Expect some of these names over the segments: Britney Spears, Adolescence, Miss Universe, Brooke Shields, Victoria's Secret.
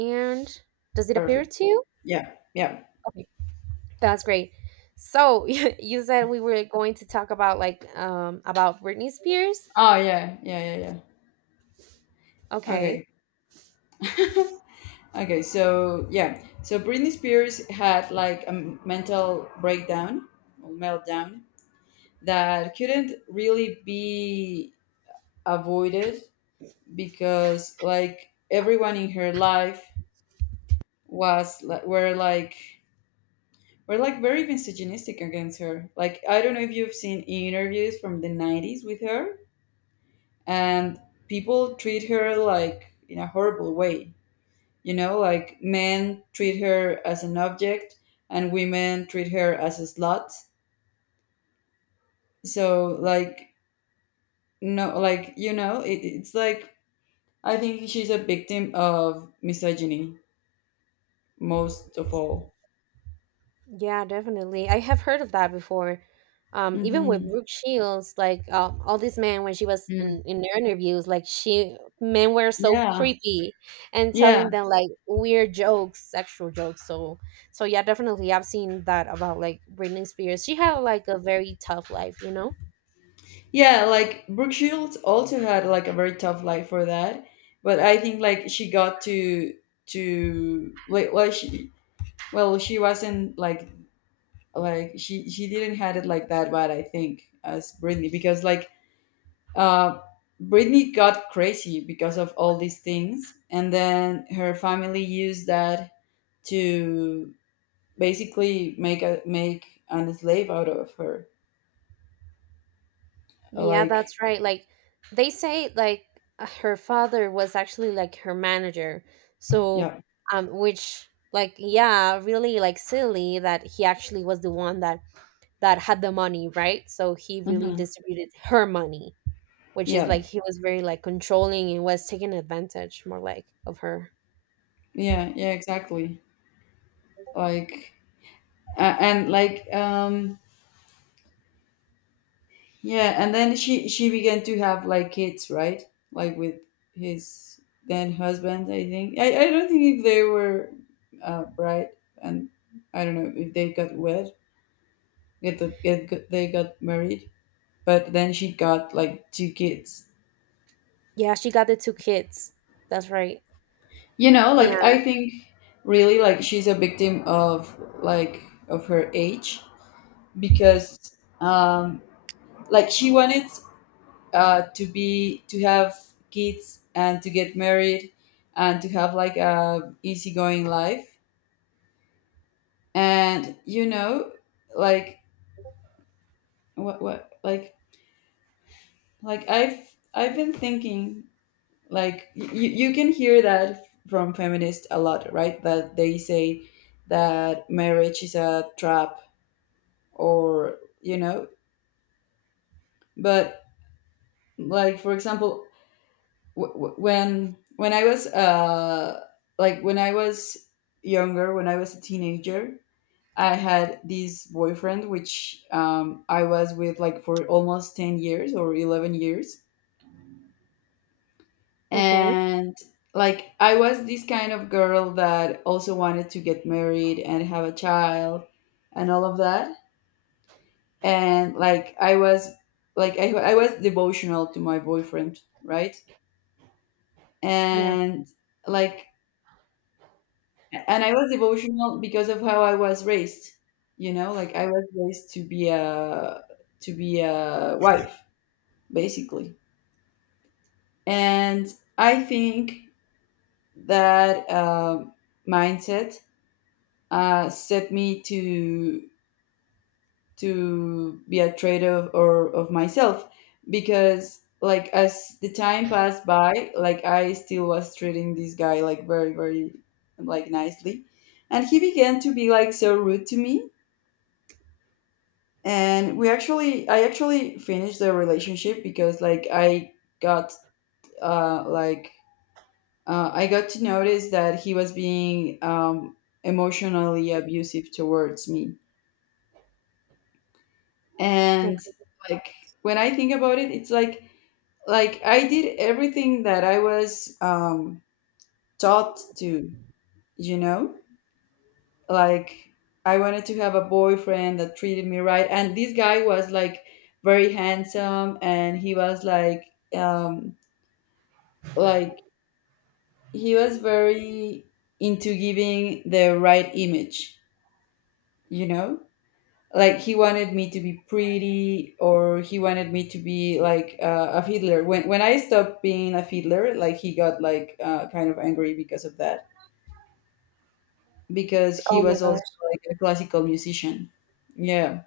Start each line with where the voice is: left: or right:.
right: And does it appear
left: Perfect.
right: to you?
left: Yeah. Yeah.
right: Okay, that's great. So you said we were going to talk about about Britney Spears.
left: Oh yeah. Yeah. Yeah. Yeah.
right: Okay.
left: Okay. Okay. So yeah. So Britney Spears had like a mental breakdown or meltdown that couldn't really be avoided, because like everyone in her life was like were like were like very misogynistic against her. Like, I don't know if you've seen interviews from the 90s with her, and people treat her like in a horrible way. You know, like men treat her as an object and women treat her as a slut. So, like, no, like, you know, it's like, I think she's a victim of misogyny most of all.
right: Yeah, definitely. I have heard of that before. Even with
left: Hmm.
right: Brooke Shields, all these men when she was in
left: Mm.
right: in their interviews, like she men were so
left: Yeah,
right: creepy and
left: yeah,
right: telling them like weird jokes, sexual jokes. So yeah, definitely I've seen that about like Britney Spears. She had like a very tough life, you know?
left: yeah. Like, Brooke Shields also had like a very tough life for that, but I think like she got to like, well she wasn't like she didn't had it like that bad, I think, as Britney, because like uh Britney got crazy because of all these things, and then her family used that to basically make an slave out of her.
right: Yeah,
left: Like,
right: that's right. Like they say like her father was actually like her manager. So
left: yeah.
right: which like yeah, really like silly that he actually was the one that had the money, right? So he really
left: Hmm.
right: distributed her money, which is
left: Yeah,
right: like he was very like controlling and was taking advantage more like of her.
left: yeah, yeah. Exactly. Like, and like, yeah, and then she began to have like kids, right? Like with his then husband, I think. I don't think if they were bride, and I don't know if they got wed, get the, get, got- they got married, but then she got like two kids.
right: Yeah, she got the two kids. That's right.
left: You know, like I
right: And
left: think really like she's a victim of, like, of her age, because like she wanted to have kids and to get married and to have like a easygoing life, and you know, like what like I've been thinking, like you can hear that from feminists a lot, right, that they say that marriage is a trap, or you know. But like, for example, w- w- when I was like when I was younger, when I was a teenager, I had this boyfriend, which I was with like for almost 10 years or 11 years.
right: okay.
left: And like I was this kind of girl that also wanted to get married and have a child and all of that. And like I was, like, I was devotional to my boyfriend, right?
right: Yeah.
left: And like, yeah. And I was devotional because of how I was raised. You know, like I was raised to be a wife, basically. And I think that mindset set me to be a traitor of, or of myself, because like as the time passed by, like I still was treating this guy like very, very like nicely, and he began to be like so rude to me. And we actually I actually finished the relationship, because like got uh like I got to notice that he was being emotionally abusive towards me. And
right: Okay.
left: like when I think about it, it's like I did everything that I was taught to, you know. Like, I wanted to have a boyfriend that treated me right, and this guy was like very handsome, and he was like, um like, he was very into giving the right image, you know. Like, he wanted me to be pretty, or he wanted me to be like a fiddler. When I stopped being a fiddler, like he got like kind of angry because of that, because
right: Oh
left: he
right: my
left: was also
right: gosh.
left: like a classical musician. Yeah.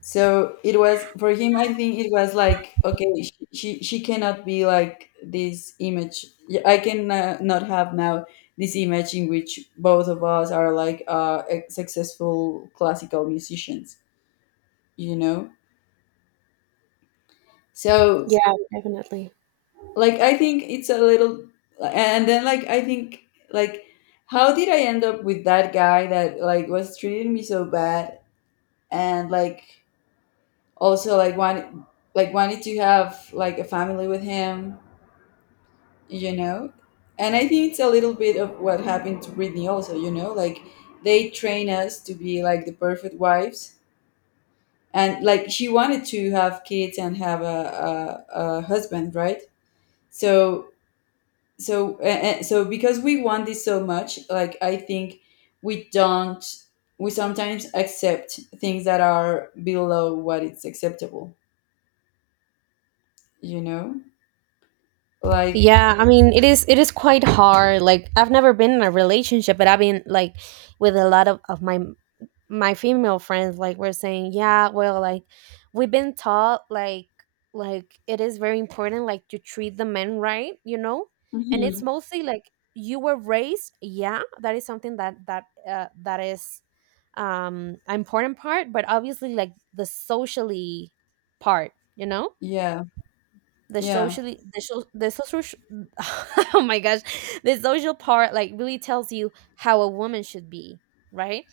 left: So it was for him, I think. It was like, okay, she cannot be like this image. Yeah, I can not have now this image in which both of us are like successful classical musicians. You know. So,
right: Yeah, definitely.
left: like, I think it's a little, and then like I think, like, how did I end up with that guy that like was treating me so bad, and like, also like wanted, like wanted to have like a family with him, you know. And I think it's a little bit of what happened to Britney also, you know, like they train us to be like the perfect wives, and like she wanted to have kids and have a husband, right? So, so, and so, because we want this so much, like I think we don't, we sometimes accept things that are below what it's acceptable, you know. Like,
right: Yeah, I mean, it is quite hard. Like I've never been in a relationship, but I've been like with a lot of my my female friends like we're saying, yeah, well, like we've been taught like it is very important like to treat the men right, you know? And it's
left: mhm.
right: mostly like you were raised, yeah, that is something that that is an important part, but obviously like the socially part, you know?
left: Yeah,
right: The
left: yeah,
right: socially the so, the social sh- oh my gosh, the social part like really tells you how a woman should be, right?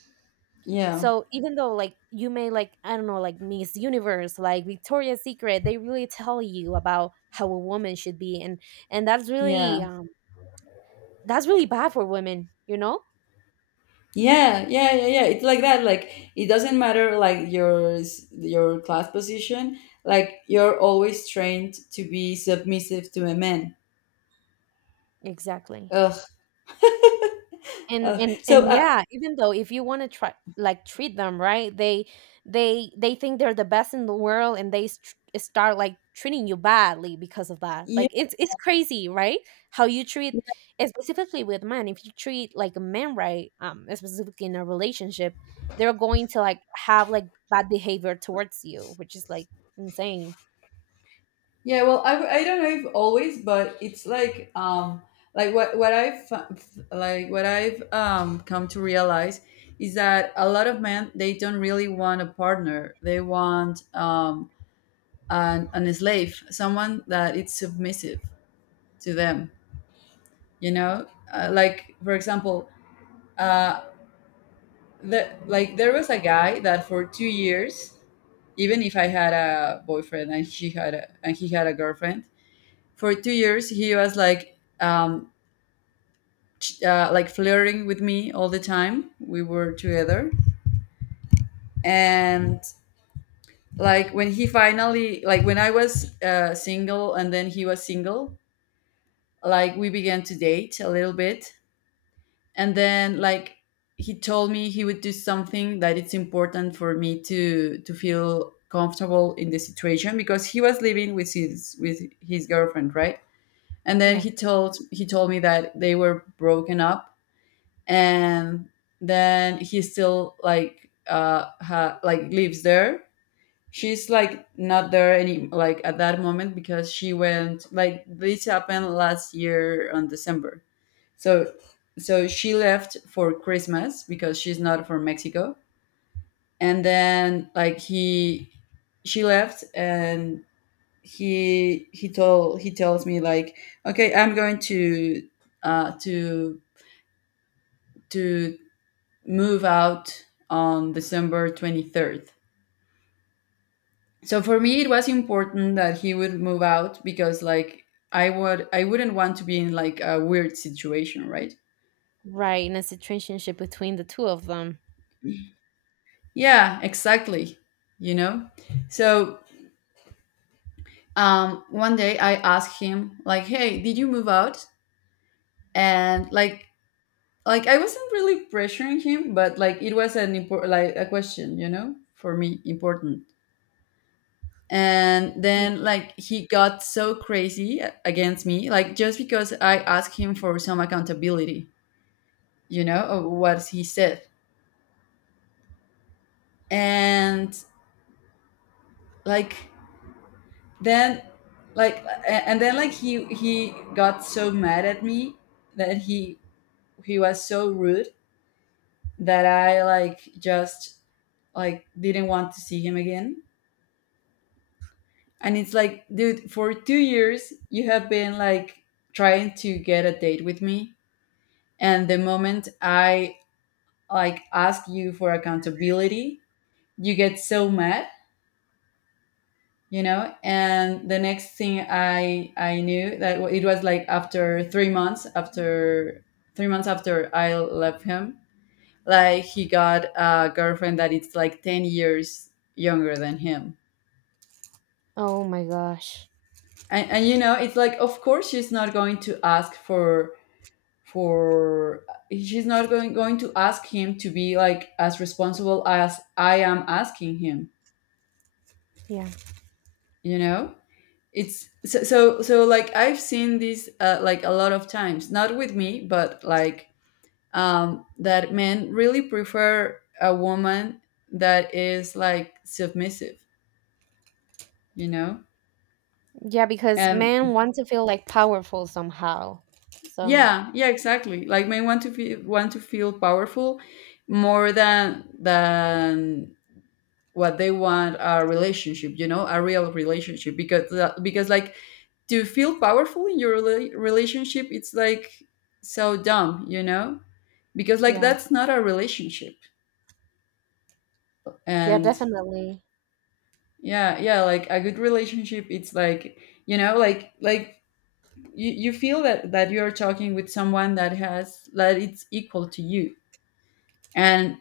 left: yeah,
right: So even though like you may like I don't know like Miss Universe like Victoria's Secret, they really tell you about how a woman should be and
left: yeah.
right: that's really bad for women, you know.
left: Yeah, yeah, yeah, yeah. It's like that. Like, it doesn't matter, like, your class position. Like, you're always trained to be submissive to a man.
right: Exactly.
left: Ugh.
right: and
left: Ugh.
right: and
left: So
right: and yeah, even though if you want to try like treat them right, they they think they're the best in the world and they st- start like treating you badly because of that.
left: yeah,
right: Like it's crazy, right? How you treat specifically with men, if you treat like a man right, specifically in a relationship, they're going to like have like bad behavior towards you, which is like insane.
left: yeah. Well, I don't know if always, but it's like, like, what I've come to realize is that a lot of men, they don't really want a partner. They want an slave, someone that is submissive to them. You know. Like, for example, uh like there was a guy that for 2 years, even if I had a boyfriend and he had a girlfriend, for 2 years he was like, like, flirting with me all the time we were together. And like when he finally, like, when I was single and then he was single, like we began to date a little bit. And then like he told me he would do something, that it's important for me to feel comfortable in the situation, because he was living with his girlfriend, right? And then
right: Yeah,
left: he told me that they were broken up, and then he still, like, like, lives there. She's like not there any, like, at that moment, because she went, like, this happened last year on December. So so she left for Christmas, because she's not from Mexico. And then like he, she left, and he tells me, like, okay, I'm going uh to to move out on December 23rd. So for me it was important that he would move out, because like I wouldn't want to be in like a weird situation, right?
right: right, in a situationship between the two of them.
left: Yeah, exactly. You know? So one day I asked him, like, hey, did you move out? And like, I wasn't really pressuring him, but like it was an important, like, a question, you know, for me important. And
right: Yeah.
left: then like he got so crazy against me, like, just because I asked him for some accountability, you know, of what he said. And like, then, like and then like he got so mad at me, that he was so rude, that I, like, just, like, didn't want to see him again. And it's like, dude, for 2 years you have been like trying to get a date with me, and the moment I, like, ask you for accountability, you get so mad, you know. And the next thing I knew, that it was like after 3 months, after 3 months after I left him, like, he got a girlfriend that it's like 10 years younger than him.
right: Oh my gosh.
left: And you know, it's like, of course she's not going to ask for, she's not going to ask him to be like as responsible as I am asking him,
right: Yeah.
left: you know. It's so, like I've seen this like a lot of times, not with me, but like that men really prefer a woman that is like submissive, you know.
right: Yeah, because
left: And
right: men want to feel like powerful somehow. So,
left: yeah, yeah, exactly. Like, men want to feel powerful more than what they want a relationship, you know, a real relationship, because that, because like, to feel powerful in your relationship, it's like so dumb, you know? Because like
right: yeah.
left: that's not a relationship.
right: Yeah,
left: And
right: definitely.
left: yeah, yeah, like a good relationship, it's like, you know, like, you feel that you're talking with someone that has that it's equal to you. And,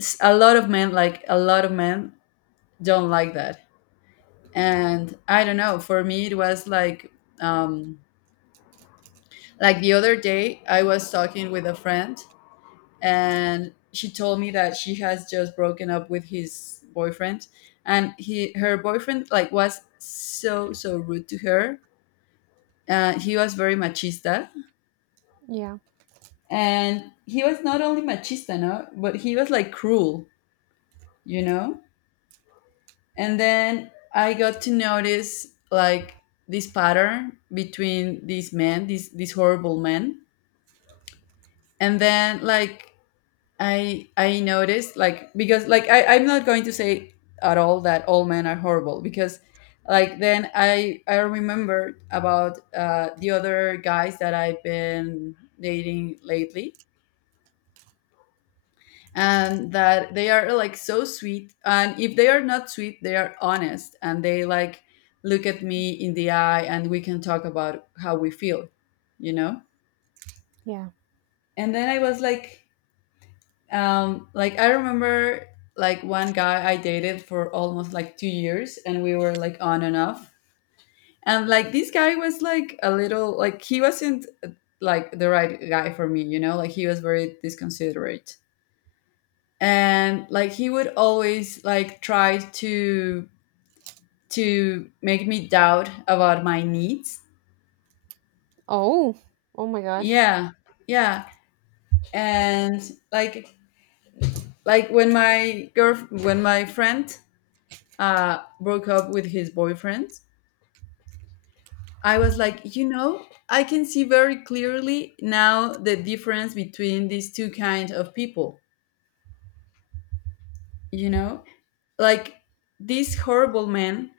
left: s- a lot of men like a lot of men don't like that. And I don't know, for me it was like, um like, the other day I was talking with a friend, and she told me that she has just broken up with his boyfriend, and he, her boyfriend, like was so, so rude to her. He was very machista,
right: Yeah.
left: and he was not only machista, no, but he was like cruel, you know. And then I got to notice, like, this pattern between these men, these horrible men. And then like I noticed, like, because like I'm not going to say at all that all men are horrible, because like then I remembered about the other guys that I've been dating lately, and that they are like so sweet, and if they are not sweet they are honest, and they like look at me in the eye and we can talk about how we feel you know
right: Yeah.
left: and then I was like, like I remember, like one guy I dated for almost like 2 years, and we were like on and off. And like this guy was like a little, like he wasn't like the right guy for me, like he was very disconsiderate. And like he would always like try to make me doubt about my needs.
right: Oh. Oh my gosh.
left: Yeah, yeah. And like when my friend broke up with his boyfriend, I was like, I can see very clearly now the difference between these two kinds of people you know like this horrible man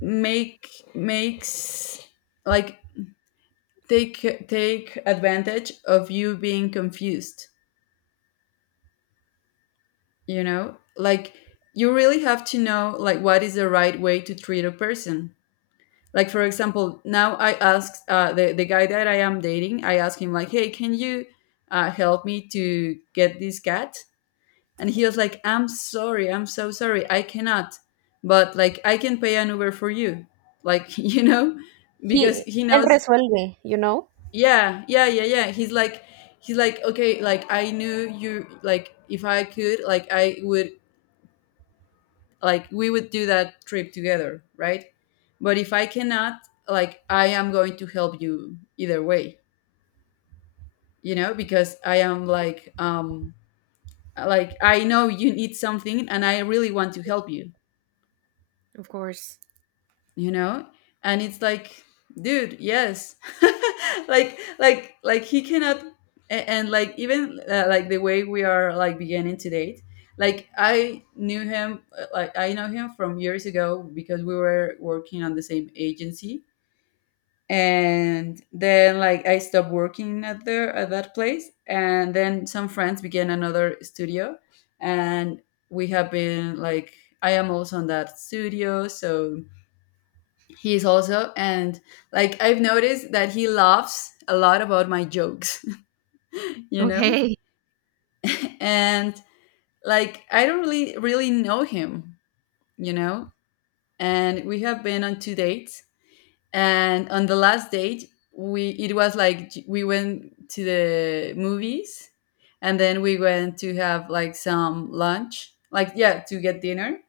left: make makes like take advantage of you being confused. You know, like you really have to know like what is the right way to treat a person. Like, for example, now I asked the guy that I am dating. I asked him like, hey, can you help me to get this cat? And he was like, I'm sorry, I'm so sorry, I cannot, but like I can pay an Uber for you. Like, because
right: He
left: he
right: él
left: knows.
right: resuelve, you know?
left: Yeah, yeah, yeah, yeah. He's like okay, like I knew you, like if I could, like I would, like we would do that trip together, right? But if I cannot, like I am going to help you either way. Because I am like, like I know you need something and I really want to help you
right: Of course.
left: you know And it's like, dude, yes. Like he cannot. And like even, like the way we are like beginning to date. Like I knew him like I know him from years ago, because we were working on the same agency, and then like I stopped working at that place, and then some friends began another studio. And we have been like, I am also on that studio, so he is also. And like I've noticed that he laughs a lot about my jokes. you know
right: Okay.
left: and like I don't really really know him you know and we have been on two dates, and on the last date, we it was like j- we went to the movies, and then we went to have like some lunch, like, yeah, to get dinner.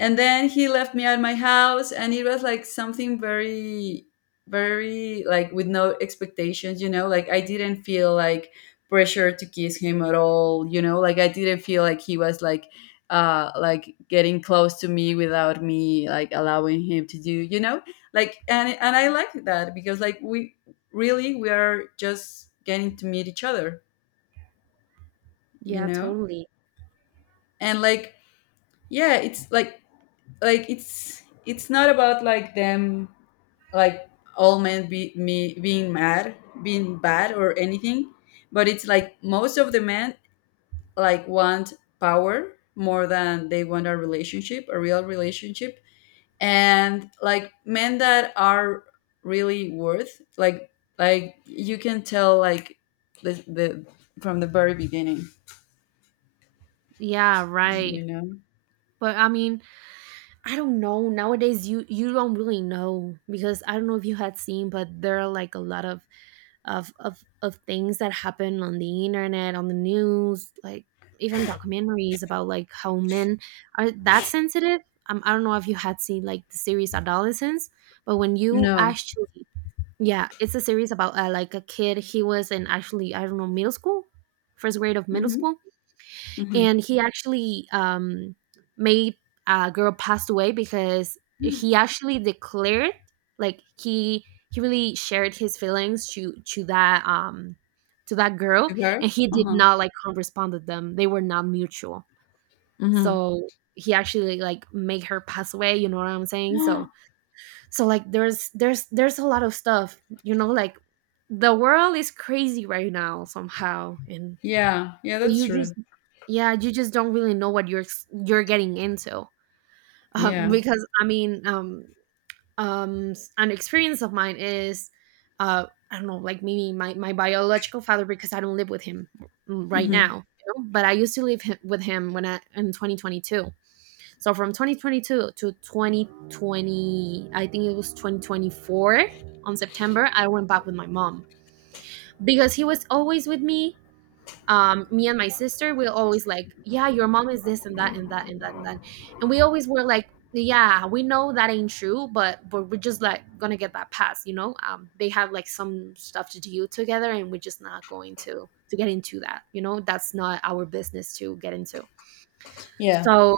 left: And then he left me at my house, and it was like something very, very, like, with no expectations. Like I didn't feel like pressure to kiss him at all. Like I didn't feel like he was like, like getting close to me without me like allowing him to do. Like, and I like that because we are just getting to meet each other. you
right: Yeah,
left: know
right: totally.
left: and like, yeah, it's like, it's not about like them. Like all men be me being mad being bad or anything. But it's like most of the men like want power more than they want a relationship, a real relationship. And like men that are really worth, like you can tell like the from the very beginning.
right: Yeah, right.
left: You know.
right: But I mean, I don't know. Nowadays you you don't really know because I don't know if you had seen, but there are like a lot of things that happen on the internet, on the news, like even documentaries about like how men are that sensitive. I don't know if you had seen like the series Adolescence, but when you
left: No.
right: actually yeah, it's a series about like a kid. He was in actually I don't know middle school, first grade of middle
left: Mm-hmm,
right: school,
left: mm-hmm.
right: and he actually made a girl passed away because he actually declared like he really shared his feelings to that girl
left: To her.
right: and he did
left: Uh-huh.
right: not like corresponded them, they were not mutual, so he actually like made her pass away, you know what I'm saying?
left: Mm-hmm.
right: So like there's there's a lot of stuff, you know, like the world is crazy right now somehow. And
left: Yeah, yeah, that's
right: you just
left: true.
right: yeah, you just don't really know what you're ex- you're getting into.
left: Yeah.
right: Because I mean, s- an experience of mine is, I don't know, like maybe my my biological father, because I don't live with him mm, right
left: Mm-hmm.
right: now. You know? But I used to live hi- with him when I in 2022. So from 2022 to 2020, I think it was 2024 on September, I went back with my mom because he was always with me. Me and my sister we always like yeah your mom is this and that and that and that and that, and we always were like yeah we know that ain't true but we're just like gonna get that pass, you know, they have like some stuff to do together and we're just not going to get into that, you know, that's not our business to get into.
left: Yeah.
right: So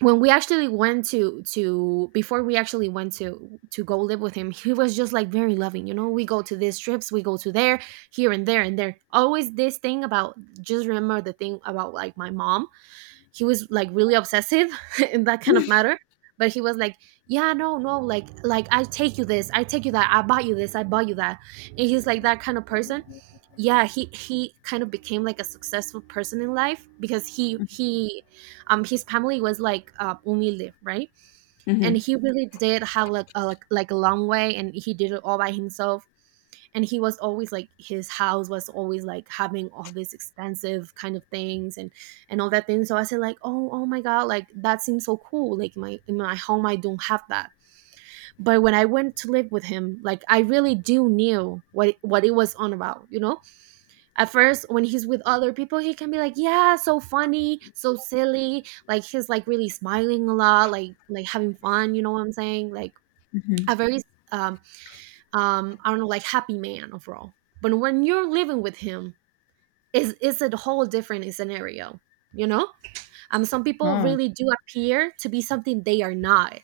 right: when we actually went to before we actually went to go live with him he was just like very loving, you know, we go to these trips we go to there here and there always this thing about, just remember the thing about like my mom, he was like really obsessive in that kind of matter, but he was like yeah no no like like I take you this I take you that I bought you this I bought you that, and he's like that kind of person. Yeah, he kind of became like a successful person in life because he his family was like humilde, right, and
left: Mm-hmm.
right: he really did have like a like, like a long way and he did it all by himself and he was always like his house was always like having all these expensive kind of things and all that thing. So I said like oh oh my god, like that seems so cool, like my in my home I don't have that. But when I went to live with him, like I really do knew what it was on about, you know. At first when he's with other people he can be like yeah so funny so silly, like he's like really smiling a lot like having fun, you know what I'm saying, like a
left: Hmm.
right: very um I don't know, like happy man overall. But when you're living with him is a whole different scenario, you know. Um, some people
left: Oh,
right: really do appear to be something they are not.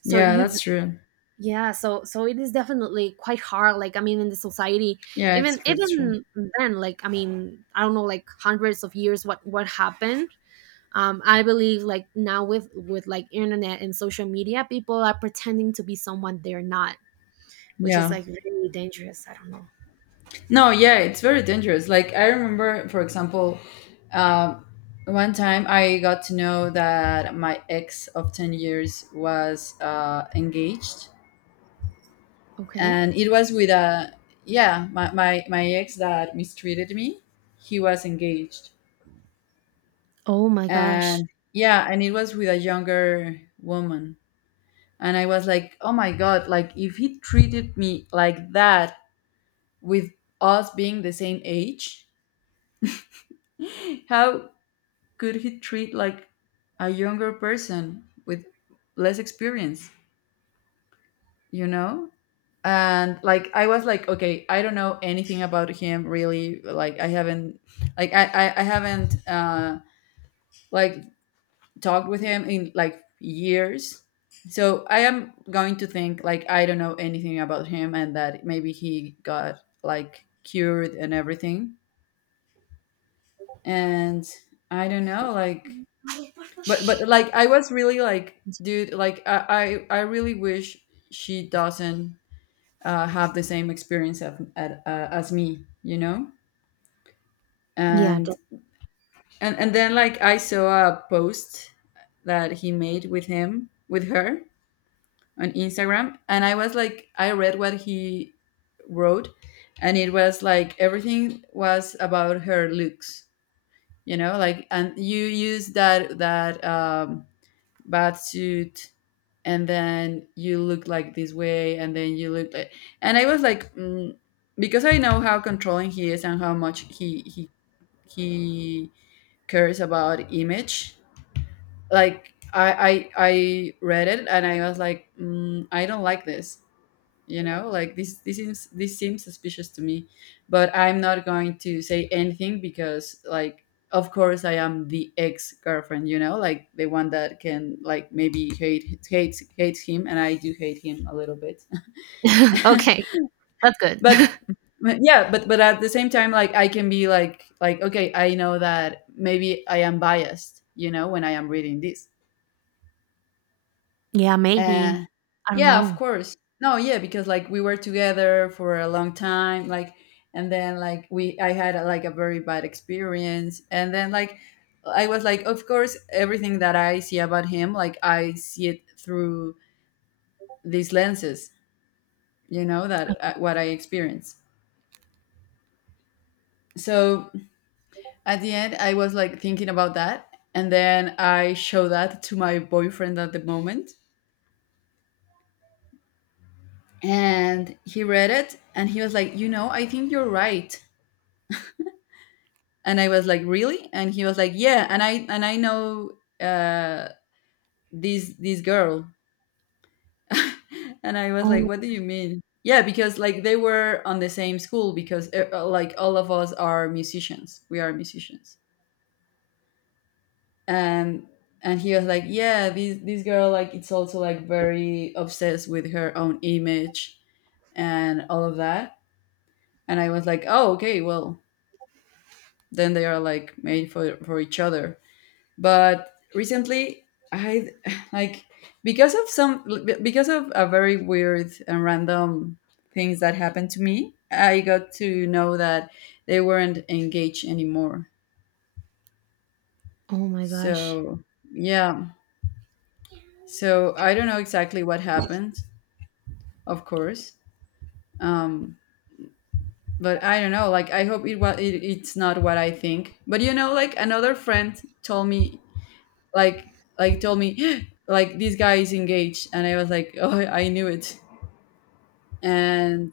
right: So
left: yeah,
right: you
left: that's true.
right: yeah, so so it is definitely quite hard, like I mean in the society,
left: Yeah, it's
right: even
left: true. It's true.
right: even then, like I mean I don't know like hundreds of years what happened. Um, I believe like now with like internet and social media people are pretending to be someone they're not, which is
left: Yeah.
right: like really dangerous, I don't know.
left: No, yeah, it's very dangerous. Like, I remember, for example, um, one time I got to know that my ex of 10 years was, engaged,
right: Okay.
left: and it was with yeah, my ex that mistreated me. He was engaged.
right: Oh my gosh.
left: And yeah, and it was with a younger woman. And I was like, oh my God, like, if he treated me like that, with us being the same age, how could he treat like a younger person with less experience? You know. And like I was like, okay, I don't know anything about him, really. Like I haven't like talked with him in like years. So I am going to think like I don't know anything about him, and that maybe he got like cured and everything. And I don't know like, but like I was really like, dude, like I really wish she doesn't, have the same experience as me.
right: Yeah, d
left: And and then like I saw a post that he made with her on Instagram, and I was like, I read what he wrote, and it was like everything was about her looks. And you use that suit, and then you look like this way, and then you look like. And I was like, mm, because I know how controlling he is and how much he cares about image. Like I read it, and I was like, mm, I don't like this. Like this seems suspicious to me. But I'm not going to say anything because, like, of course I am the ex-girlfriend, like the one that can, like, maybe hates him, and I do hate him a little bit.
right: okay, that's good.
left: but but yeah, but at the same time, like, I can be like okay, I know that maybe I am biased, when I am reading this.
right: Yeah,
left: Uh,
right: maybe. I don't
left: yeah, of
right: know.
left: course. No, yeah, because like we were together for a long time, like, and then like I had a, like, a very bad experience, and then like I was like, of course, everything that I see about him, like I see it through these lenses, you know, that, what I experience. So at the end, I was like thinking about that, and then I show that to my boyfriend at the moment, and he read it, and he was like, you know, I think you're right. And I was like, really? And he was like, yeah. And I know uh this girl. And I was like,
right: Oh,
left: what do you mean? Yeah, because like they were on the same school, because like, all of us are musicians, we are musicians. And and he was like, yeah, this girl, like it's also like very obsessed with her own image and all of that. And I was like, oh okay, well, then they are like made for each other. But recently, I, like, because of some because of a very weird and random things that happened to me, I got to know that they weren't engaged anymore.
right: oh my gosh.
left: So yeah, so I don't know exactly what happened, of course. um but I don't know, like, I hope it was, it's not what I think. But like another friend told me, like, told me, like, this guy is engaged. And I was like, oh, I knew it. and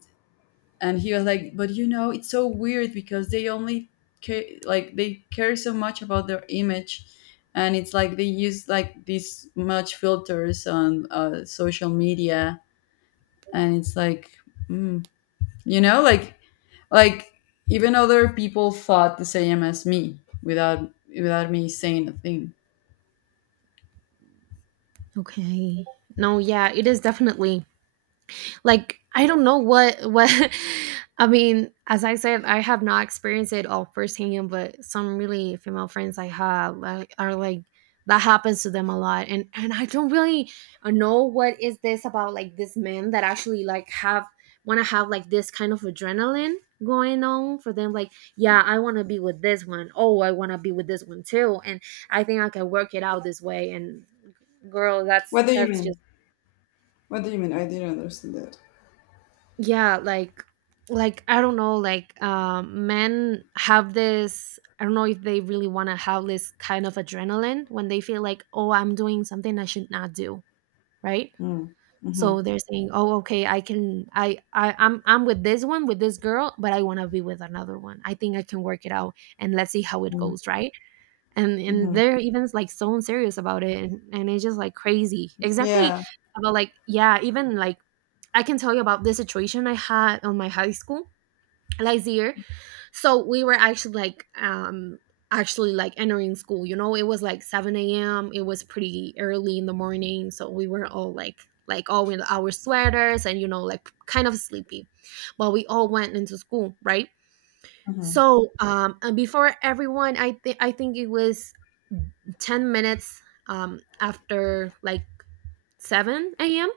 left: and he was like, but you know, it's so weird because they only care, like, they care so much about their image, and it's like they use like this much filters on, social media. And it's like, mm. Like, like even other people thought the same as me, without me saying a thing.
right: Okay. No, yeah, it is definitely like I don't know what I mean as I said I have not experienced it all firsthand but some really female friends I have like, are like that happens to them a lot and I don't really know what is this about, like this men that actually like have want to have like this kind of adrenaline going on for them like yeah I want to be with this one. Oh, I want to be with this one too and I think I can work it out this way and girl
left: What do you
right: that's just
left: mean? What do you mean? I didn't understand that.
right: yeah like I don't know like men have this I don't know if they really want to have this kind of adrenaline when they feel like oh I'm doing something I should not do, right?
left: Mm. Mm-hmm.
right: So they're saying oh okay I can I'm with this one with this girl but I want to be with another one I think I can work it out and let's see how it goes, right? And
left: Mm-hmm.
right: they're even like so serious about it and it's just like crazy exactly
left: Yeah.
right: about like yeah even like I can tell you about the situation I had on my high school last year. So we were actually like entering school. You know, it was like seven a.m. It was pretty early in the morning, so we were all like all in our sweaters and you know like kind of sleepy, but we all went into school, right?
left: Mm-hmm.
right: So and before everyone, I think it was 10 minutes after like seven a.m.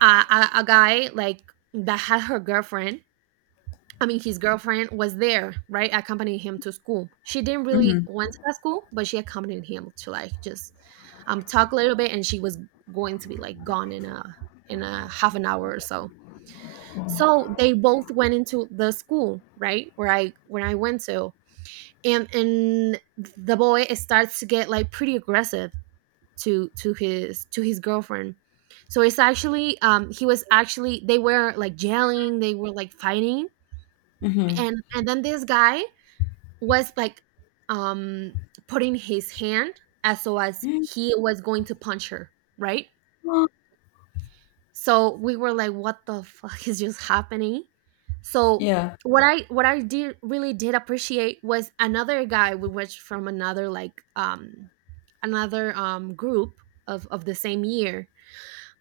right: A guy like that had her girlfriend, I mean, his girlfriend was there, right? Accompanying him to school. She didn't really
left: Mm.
right: went to that school, but she accompanied him to like just talk a little bit, and she was going to be like gone in a half an hour or so. So they both went into the school, right? Where I when I went to, and the boy starts to get like pretty aggressive to his to his girlfriend. So it's actually he was actually they were like yelling, they were like fighting,
left: Mm-hmm.
right: and then this guy was like um putting his hand as so as he was going to punch her, right? So we were like, what the fuck is just happening? So
left: Yeah,
right: what I did really did appreciate was another guy. We was from another like another group of the same year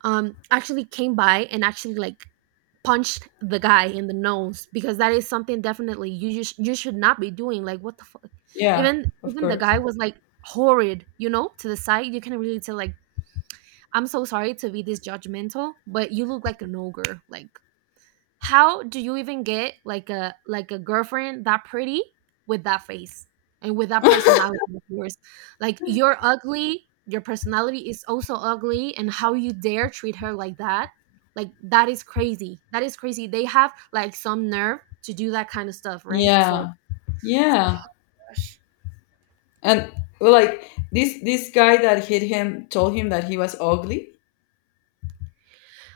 right: actually came by and actually like punched the guy in the nose, because that is something definitely you should not be doing. Like, what the fuck?
left: yeah,
right: even
left: of
right: even the
left: course.
right: guy was like horrid, you know, to the side. You can really tell, like, I'm so sorry to be this judgmental, but you look like an ogre. Like, how do you even get like a girlfriend that pretty, with that face and with that personality of yours? Like, you're ugly, your personality is also ugly, and how you dare treat her like that? Like, that is crazy. That is crazy. They have like some nerve to do that kind of stuff, right? So.
left: Yeah,
right: So.
left: yeah. And, well, like this guy that hit him told him that he was ugly.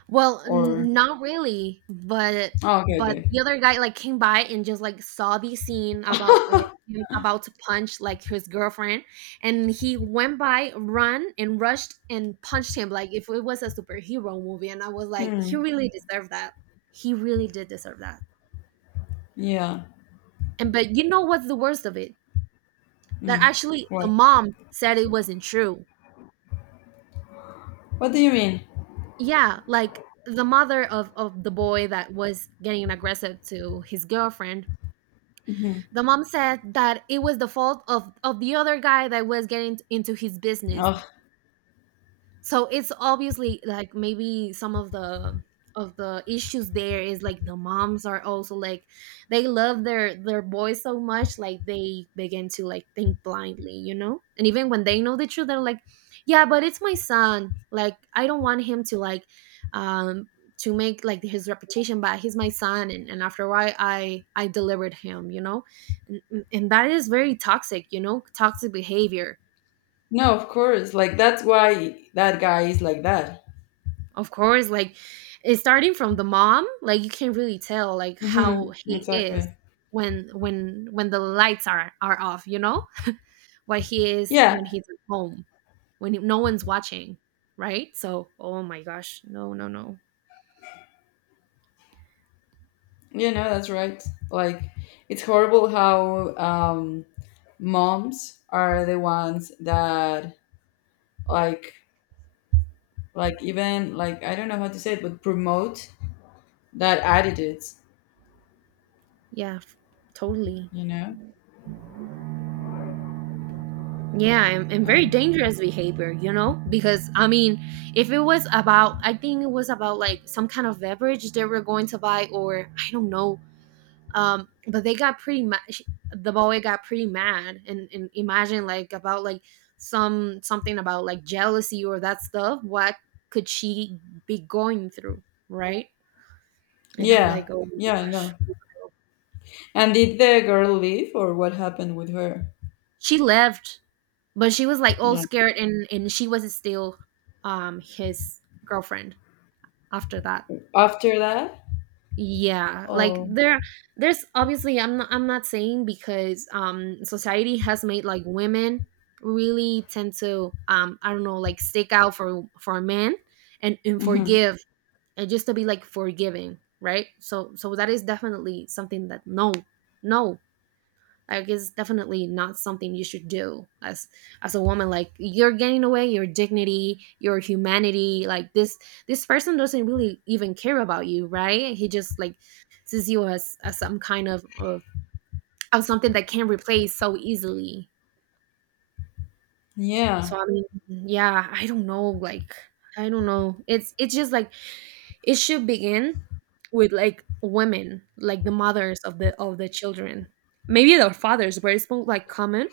right: Well,
left: Or
right: n not really,
left: oh, okay,
right: but
left: okay.
right: the other guy, like, came by and just, like, saw the scene about, like, him about to punch, like, his girlfriend, and he went by, run, and rushed and punched him like if it was a superhero movie, and I was like,
left: Hmm.
right: "He really deserved that. He really did deserve that."
left: Yeah.
right: And but you know what's the worst of it? That
left: Hmm.
right: actually the
left: What?
right: mom said it wasn't true.
left: What do you mean?
right: Yeah, like, the mother of the boy that was getting aggressive to his girlfriend,
left: Mm-hmm.
right: the mom said that it was the fault of the other guy that was getting into his business.
left: Oh,
right: So it's obviously like maybe some of the issues there is like the moms are also like, they love their boys so much, like they begin to like think blindly, you know? And even when they know the truth, they're like, yeah, but it's my son, like I don't want him to like um to make like his reputation bad, he's my son. And after a while, I delivered him, you know. And that is very toxic, you know, toxic behavior.
left: no, of course. Like, that's why that guy is like that.
right: Of course, like it's starting from the mom, like you can really tell like how
left: Mm-hmm.
right: he is
left: Exactly.
right: when the lights are off, you know? What he is
left: Yeah,
right: when he's at home, when no one's watching, right? So, oh my gosh, no, no, no.
left: that's right. Like, it's horrible how, moms are the ones that, like, even, like, I don't know how to say it, but promote that attitudes
right: Yeah, f- totally.
left: you know
right: Yeah, and very
left: um,
right: dangerous behavior, you know? Because I mean, if it was about, I think it was about like some kind of beverage they were going to buy or I don't know, but they got pretty much, the boy got pretty mad and imagine like about like some something about like jealousy or that stuff. What could she be going through, right? And I'm
left: yeah.
right: like, oh my
left: Yeah, I
right: gosh.
left: know. And did the girl leave, or what happened with her?
right: She left, but she was like all
left: Yeah.
right: scared, and she was still his girlfriend after that.
left: After that.
right: Yeah, like
left: Oh.
right: there there's obviously, I'm not saying because society has made like women really tend to I don't know, like stick out for men and
left: Hmm.
right: forgive, and just to be like forgiving, right? So so that is definitely something that no, no, like it's definitely not something you should do as a woman. Like, you're getting away your dignity, your humanity. Like, this person doesn't really even care about you, right? He just like sees you as some kind of something that can replace so easily. So
left: Yeah,
right: I mean, yeah, I don't know. Like, I don't know. It's just like it should begin with like women, like the mothers of the children, maybe their fathers, but it's more like common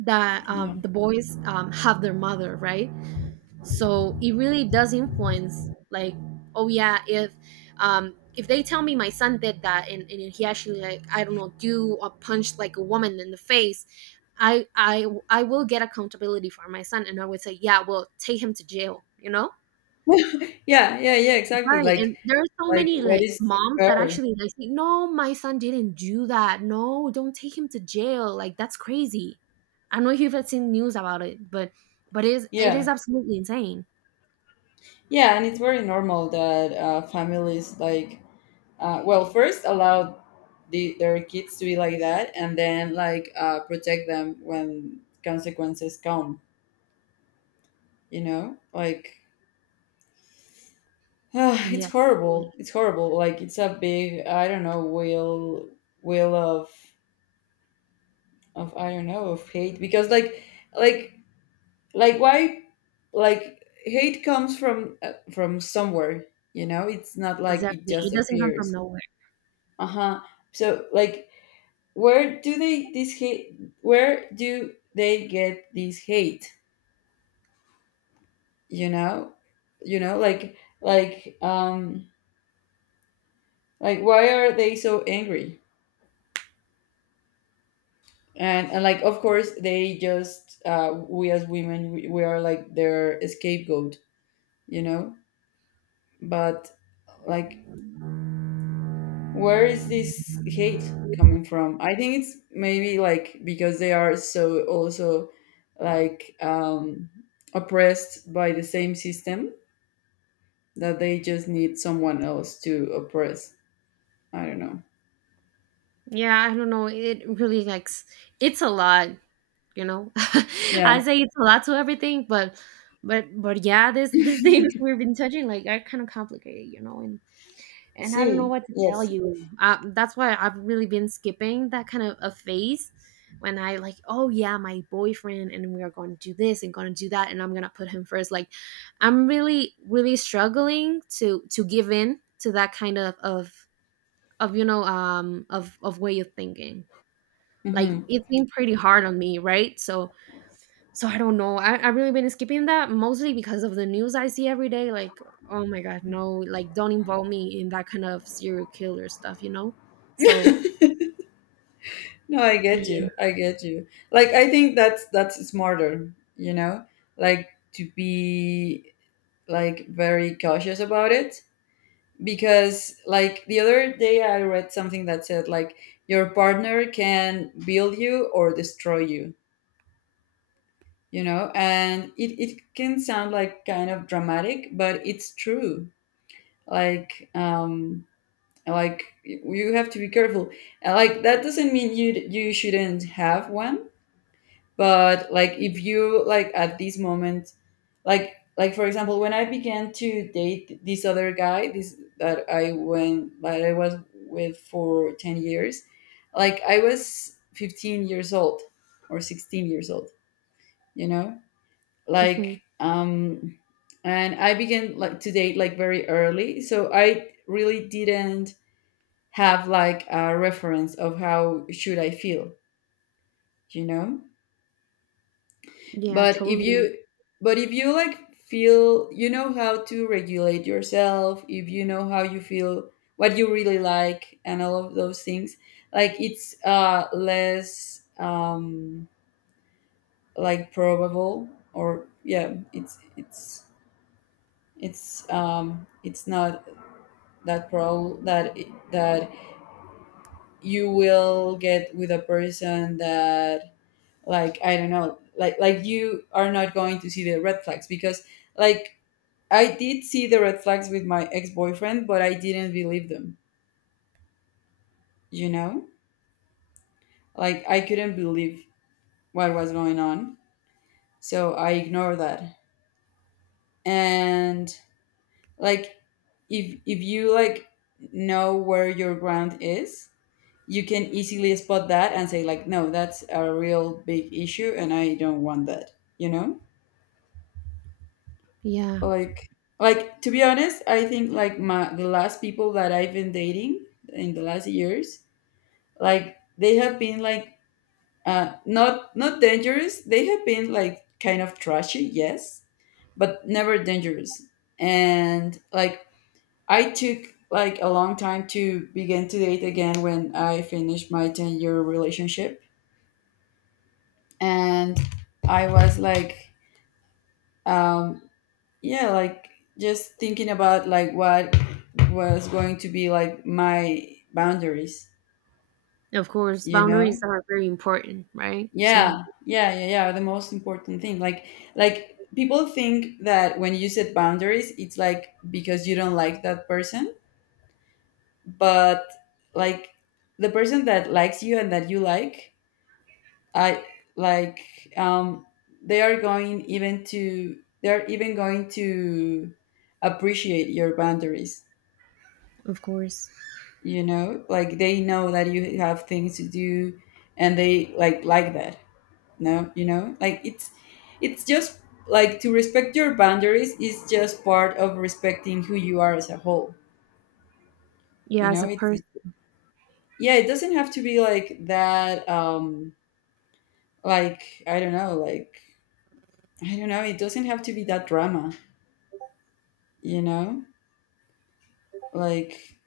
right: that
left: yeah,
right: the boys have their mother, right? So it really does influence, like, oh yeah, if they tell me my son did that and he actually like I don't know do or punch like a woman in the face, I will get accountability for my son, and I would say, yeah, well, take him to jail, you know.
left: yeah, yeah, yeah, exactly.
right: Right, and there are so
left: Like,
right: many,
left: what
right: like,
left: is
right: moms that
left: her?
right: actually, like, say, "No, my son didn't do that. No, don't take him to jail. Like, that's crazy." I don't know if you've like seen news about it, but it is
left: yeah
right: absolutely insane.
left: yeah and it's very normal that families like well first allow their kids to be like that and then like protect them when consequences come, you know, like it's
right: Yeah, totally.
left: horrible, it's horrible. Like it's a big, I don't know, wheel of, I don't know, of hate. Because like like why, like hate comes from somewhere, you know? It's not like it
right: Exactly. It
left: just
right: doesn't come from
left: appears.
right: nowhere.
left: Uh-huh. So like where do they this hate, where do they get this hate, you know? You know like like, like why are they so angry? And like of course they just we as women, we are like their scapegoat, you know? But like where is this hate coming from? I think it's maybe like because they are so also like oppressed by the same system, that they just need someone else to oppress. I don't know.
right: Yeah, I don't know. It really, like, s it's a lot, you know?
left: Yeah.
right: I say it's a lot to everything, but but yeah, this these things we've been touching, like, are kind of complicated, you know, and I don't know
left: See.
right: what to tell
left: Yes.
right: you. That's why I've really been skipping that kind of a phase when I like, oh yeah, my boyfriend, and we are going to do this and going to do that, and I'm gonna put him first. Like, I'm really, really struggling to give in to that kind of you know of way of thinking. Like,
left: Hmm.
right: it's been pretty hard on me, right? So so I don't know. I've really been skipping that mostly because of the news I see every day. Like, oh my God, no, like don't involve me in that kind of serial killer stuff, you know? So,
left: No, I get
right: yeah.
left: you. I get you. Like I think that's smarter, you know? Like to be like very cautious about it, because like the other day I read something that said like your partner can build you or destroy you, you know? And it can sound like kind of dramatic, but it's true. Like um like you have to be careful. And, like, that doesn't mean you, you shouldn't have one. But like if you like at this moment, like for example when I began to date this other guy, this that I went, that I was with for 10 years, like I was 15 years old or 16 years old, you know, like
right: Okay.
left: um and I began like to date like very early, so I really didn't have like a reference of how should I feel, you know.
right: Yeah,
left: But if
right: totally.
left: you, but if you like feel, you know how to regulate yourself, if you know how you feel, what you really like and all of those things, like it's less like probable, or yeah, it's, it's not that probable that that you will get with a person that, like, I don't know, like you are not going to see the red flags. Because like I did see the red flags with my ex boyfriend, but I didn't believe them, you know? Like, I couldn't believe what was going on. So I ignored that. And, like, if you, like, know where your ground is, you can easily spot that and say, like, no, that's a real big issue and I don't want that, you know?
right: Yeah.
left: Like, like to be honest, I think like my, the last people that I've been dating in the last years, like they have been like, uh, not not dangerous. They have been like kind of trashy, yes, but never dangerous. And like I took like a long time to begin to date again when I finished my 10 year relationship, and I was like, um, yeah, like just thinking about like what was going to be like my boundaries,
right: Of course,
left: you know.
right: boundaries are very important, right? So,
left: Yeah, yeah, yeah, yeah. The most important thing, like people think that when you set boundaries, it's like because you don't like that person, but like the person that likes you and that you like, I like, um, they are going even to, they are even going to appreciate your boundaries.
right: of course.
left: You know, like they know that you have things to do, and they like that. No, you know like it's just like to respect your boundaries is just part of respecting who you are as a whole, you
right: Yeah, as a
left: know? It's it,
right: person.
left: yeah, it doesn't have to be like that, um, like I don't know, like I don't know, it doesn't have to be that drama, you know? Like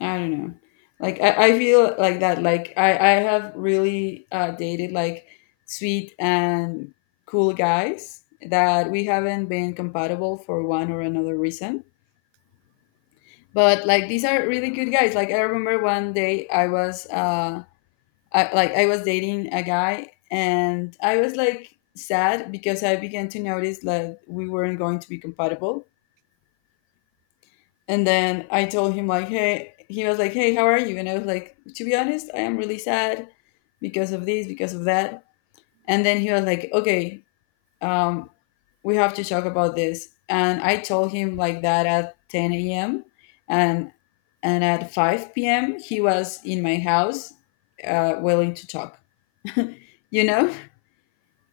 left: I don't know, like I feel like that, like I have really dated like sweet and cool guys that we haven't been compatible for one or another reason, but like these are really good guys. Like I remember one day I was uh, like I was dating a guy and I was like sad because I began to notice that we weren't going to be compatible. And then I told him, like, hey, he was like, hey, how are you? And I was like, to be honest, I am really sad because of this, because of that. And then he was like, okay, um, we have to talk about this. And I told him like that at 10 a.m., and and at 5 p.m. he was in my house, willing to talk. You know,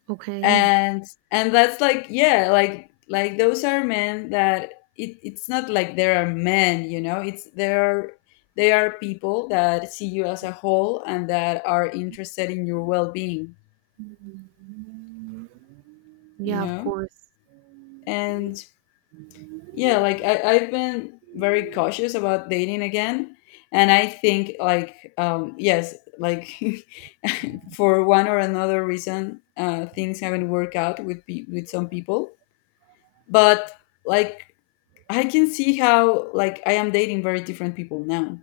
right: Okay.
left: and and that's like, yeah, like those are men that it, it's not like there are men. You know, it's there are, they are people that see you as a whole and that are interested in your well-being. You
right: Yeah, of
left: know,
right: course.
left: and yeah, like I, I've been very cautious about dating again. And I think, like, yes, like for one or another reason, things haven't worked out with pe- with some people. But like, I can see how like I am dating very different people now.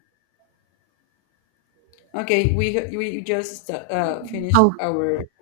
left: Okay, we just finished
right: Oh,
left: our